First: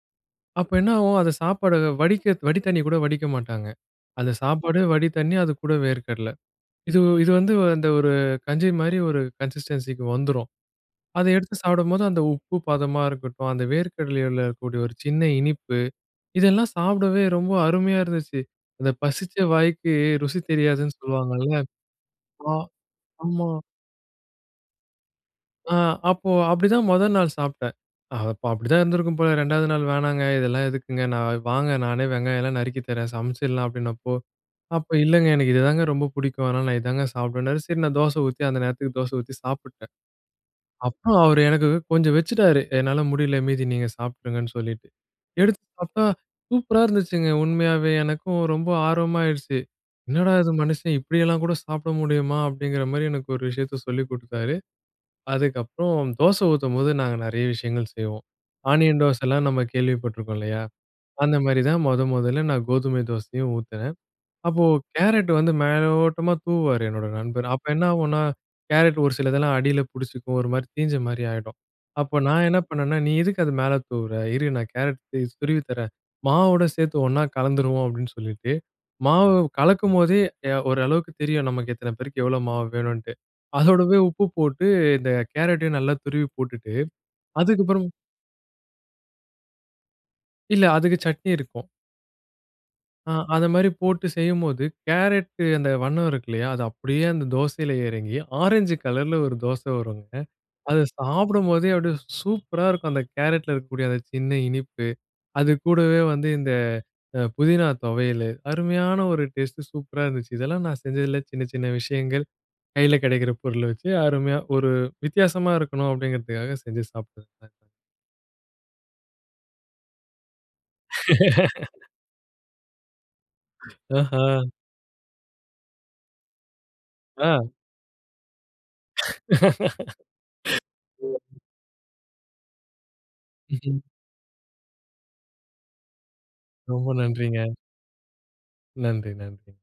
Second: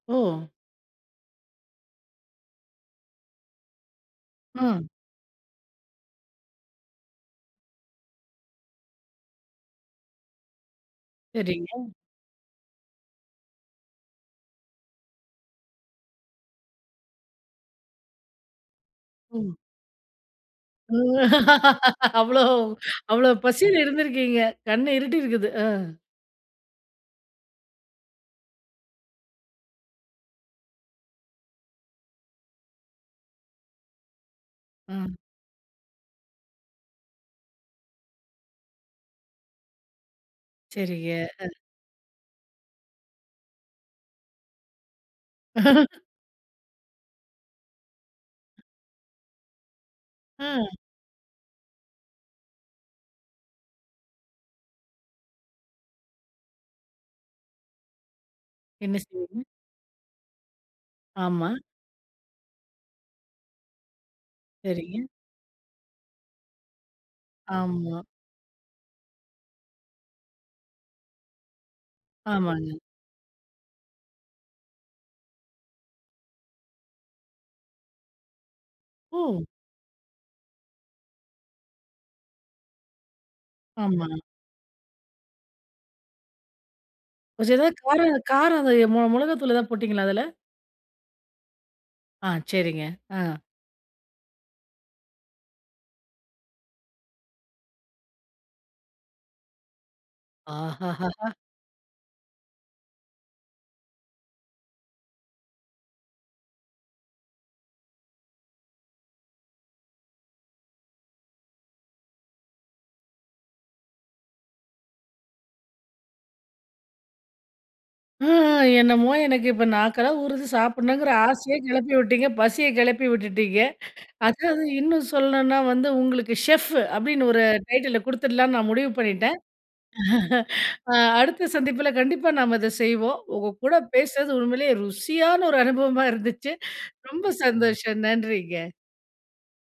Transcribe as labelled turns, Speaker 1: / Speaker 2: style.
Speaker 1: ஓ!
Speaker 2: அப்ப என்ன ஆவும் அந்த சாப்பாடு வடிக்க, வடி தண்ணி கூட வடிக்க மாட்டாங்க. அத சாப்பாடே,
Speaker 1: அ.
Speaker 2: வடி தண்ணி, அதுக்கூட வேர்க்கடலை. இது, இது வந்து அந்த ஒரு கஞ்சி மாரி ஒரு கன்சிஸ்டன்சிக்கு வந்துரும். அதை எடுத்து
Speaker 1: சரிங்க.
Speaker 2: சாப்பிடும்போது, அந்த உப்பு பதமா இருக்கட்டும், அந்த வேர்க்கடலையில இருக்கக்கூடிய ஒரு சின்ன இனிப்பு, இதெல்லாம் சாப்டவே ரொம்ப அருமையா இருந்துச்சு. அந்த பசிச்ச
Speaker 1: ஒ.
Speaker 2: வாய்க்கு ருசி தெரியாதுன்னு சொல்லுவாங்கல்ல.
Speaker 1: அவ்ளோ,
Speaker 2: ஆ ஆமா.
Speaker 1: அவ்ளோபசில இருந்துருக்கீங்க. கண்ண இருட்டி இருக்குது. ஆ.
Speaker 2: ஆ. அப்போ அப்டிதான் மொத நாள் சாப்ட்டேன். அது அப்ப அப்படிதான் இருந்திருக்கும் போல, 2 நாள் வேணாங்க. இதெல்லாம் எதுக்குங்க? நான், வாங்க நானே வெங்காயம் எல்லாம் நறுக்கித் தரேன், சமைச்சிடலாம் அப்டின்னப்போ, அப்போ
Speaker 1: ம்.
Speaker 2: இல்லைங்க. எனக்கு இதுதாங்க ரொம்ப புடிக்கும் அதனால நான் இதாங்க சாப்பிடுவேன்னாரு, சரி நான் தோசை ஊத்தி, அந்த நேரத்துக்கு தோசை ஊத்தி சாப்பிட்டேன்.
Speaker 1: சரிங்க.
Speaker 2: அப்புறம் அவரு
Speaker 1: அது
Speaker 2: எனக்கு கொஞ்சம் வச்சுட்டாரு. என்னால முடில. மீதி நீங்க சாப்ட்ருங்கன்னு சொல்லிட்டு. எடுத்து சாப்ட்டா, சூப்பரா இருந்துச்சுங்க. உண்மையாவே! எனக்கும் ரொம்ப ஆர்வமாயிருச்சு. "என்னடா இது
Speaker 1: அ.
Speaker 2: மனுஷன்! இப்படியெல்லாம் கூட சாப்பிட முடியுமா?"அப்டிங்கிற மாரி எனக்கு ஒரு விஷயத்த சொல்லிக் குடுத்தாரு. அதுக்கப்புறம், தோசை ஊத்தும்போது நாங்க நெறைய விஷயங்கள் செய்வோம்.
Speaker 1: என்ன
Speaker 2: ஆனியன் தோசைலாம்
Speaker 1: செய்யணும்?
Speaker 2: நம்ம கேள்விப்பட்ருக்கோம் இல்லையா. அந்த
Speaker 1: ஆமா.
Speaker 2: மாரி தான் மொத மொதல்ல நான் கோதுமை தோசையும், ஊத்துனேன். அப்போ,
Speaker 1: சரிங்க.
Speaker 2: கேரட் வந்து மேலோட்டமா தூவுவாரு என்னோட நண்பர். அப்ப
Speaker 1: ஆமா.
Speaker 2: என்னாவும்ன்னா, கேரட் ஒரு சிலதெல்லாம் அடியில பிடிச்சிக்கும். ஒரு மாரி தீஞ்ச மாரி ஆயிடும். அப்போ நான் என்ன
Speaker 1: ஆமாங்க.
Speaker 2: பண்ணேன்னா நீ எதுக்கு அதை மேல தூவுற? இரு நான் கேரட் துருவித் தரேன், மாவோட சேத்து ஒண்ணா கலந்துருவோம் அப்டின்னு சொல்லிட்டு, மாவு
Speaker 1: ஒ.
Speaker 2: கலக்கும்போதே, ய ஓரளவுக்கு தெரியும் நமக்கு. எத்தன பேருக்கு, எவ்வளோ மாவு வேணுன்ட்டு! அதோடவே
Speaker 1: ஆமா.
Speaker 2: உப்பு போட்டு, இந்த கேரட்டையும் நல்லா துருவி போட்டுட்டு,
Speaker 1: கொஞ்சம் ஏதாவது
Speaker 2: அதுக்கப்புறம்
Speaker 1: கார, காரம் எத மொ மொளகாத்தூள் எதாவது போட்டீங்களா அதில?
Speaker 2: இல்ல, அதுக்கு சட்னி இருக்கும்.
Speaker 1: ஆ சரிங்க.
Speaker 2: ஆ.
Speaker 1: ஆ.
Speaker 2: அத மாரி போட்டு செய்யும்போது, கேரட்டு அந்த வண்ணம் இருக்கு இல்லையா? அது அப்டியே அந்த தோசையில எறங்கி, ஆரஞ்சு கலரில ஒரு தோசை வரும்ங்க.
Speaker 1: ஆஹ
Speaker 2: அதை
Speaker 1: ஹ ஹா!
Speaker 2: சாப்பிடும்போதே, அப்படியே சூப்பரா இருக்கும் அந்த கேரட்ல இருக்கக்கூடிய அந்த சின்ன இனிப்பு, அது கூடவே வந்து இந்த அ புதினா தொவையலு, அருமையான ஒரு டேஸ்டு, சூப்பரா இருந்துச்சு. இதெல்லாம் நான் செஞ்சதில சின்ன, சின்ன விஷயங்கள். கையில கிடைக்கிற பொருள வச்சு, அருமையா, ஒரு வித்தியாசமா இருக்கணும் அப்படிங்கிறதுக்காக செஞ்சு சாப்பிட்டேன்.
Speaker 1: ம். ஆ. என்னமோ எனக்கு இப்போ நாக்கெல்லாம் ஊறுது சாப்பிடணுங்கிற ஆசையே கெளப்பி விட்டீங்க. பசிய கிளப்பி விட்டுட்டீங்க.
Speaker 2: ஆஹம்.
Speaker 1: அதாவது இன்னும் சொல்லணுன்னா வந்து, உங்களுக்கு "ஷெஃப்ஃபு" அப்டின்னு
Speaker 2: ஆ.
Speaker 1: ஒரு டைட்டிலில கொடுத்துடலாம்ன்னு நான் முடிவு பண்ணிட்டேன். அ அடுத்த சந்திப்புல கண்டிப்பா நாம இதை செய்வோம். உங்க கூட
Speaker 2: ம்ஹம்.
Speaker 1: பேசுறது, உண்மையிலே ருசியான ஒரு அனுபவமா இருந்துச்சு.
Speaker 2: ரொம்ப
Speaker 1: ரொம்ப
Speaker 2: நன்றிங்க.
Speaker 1: சந்தோஷம் நன்றிங்க.
Speaker 2: நன்றி, நன்றி.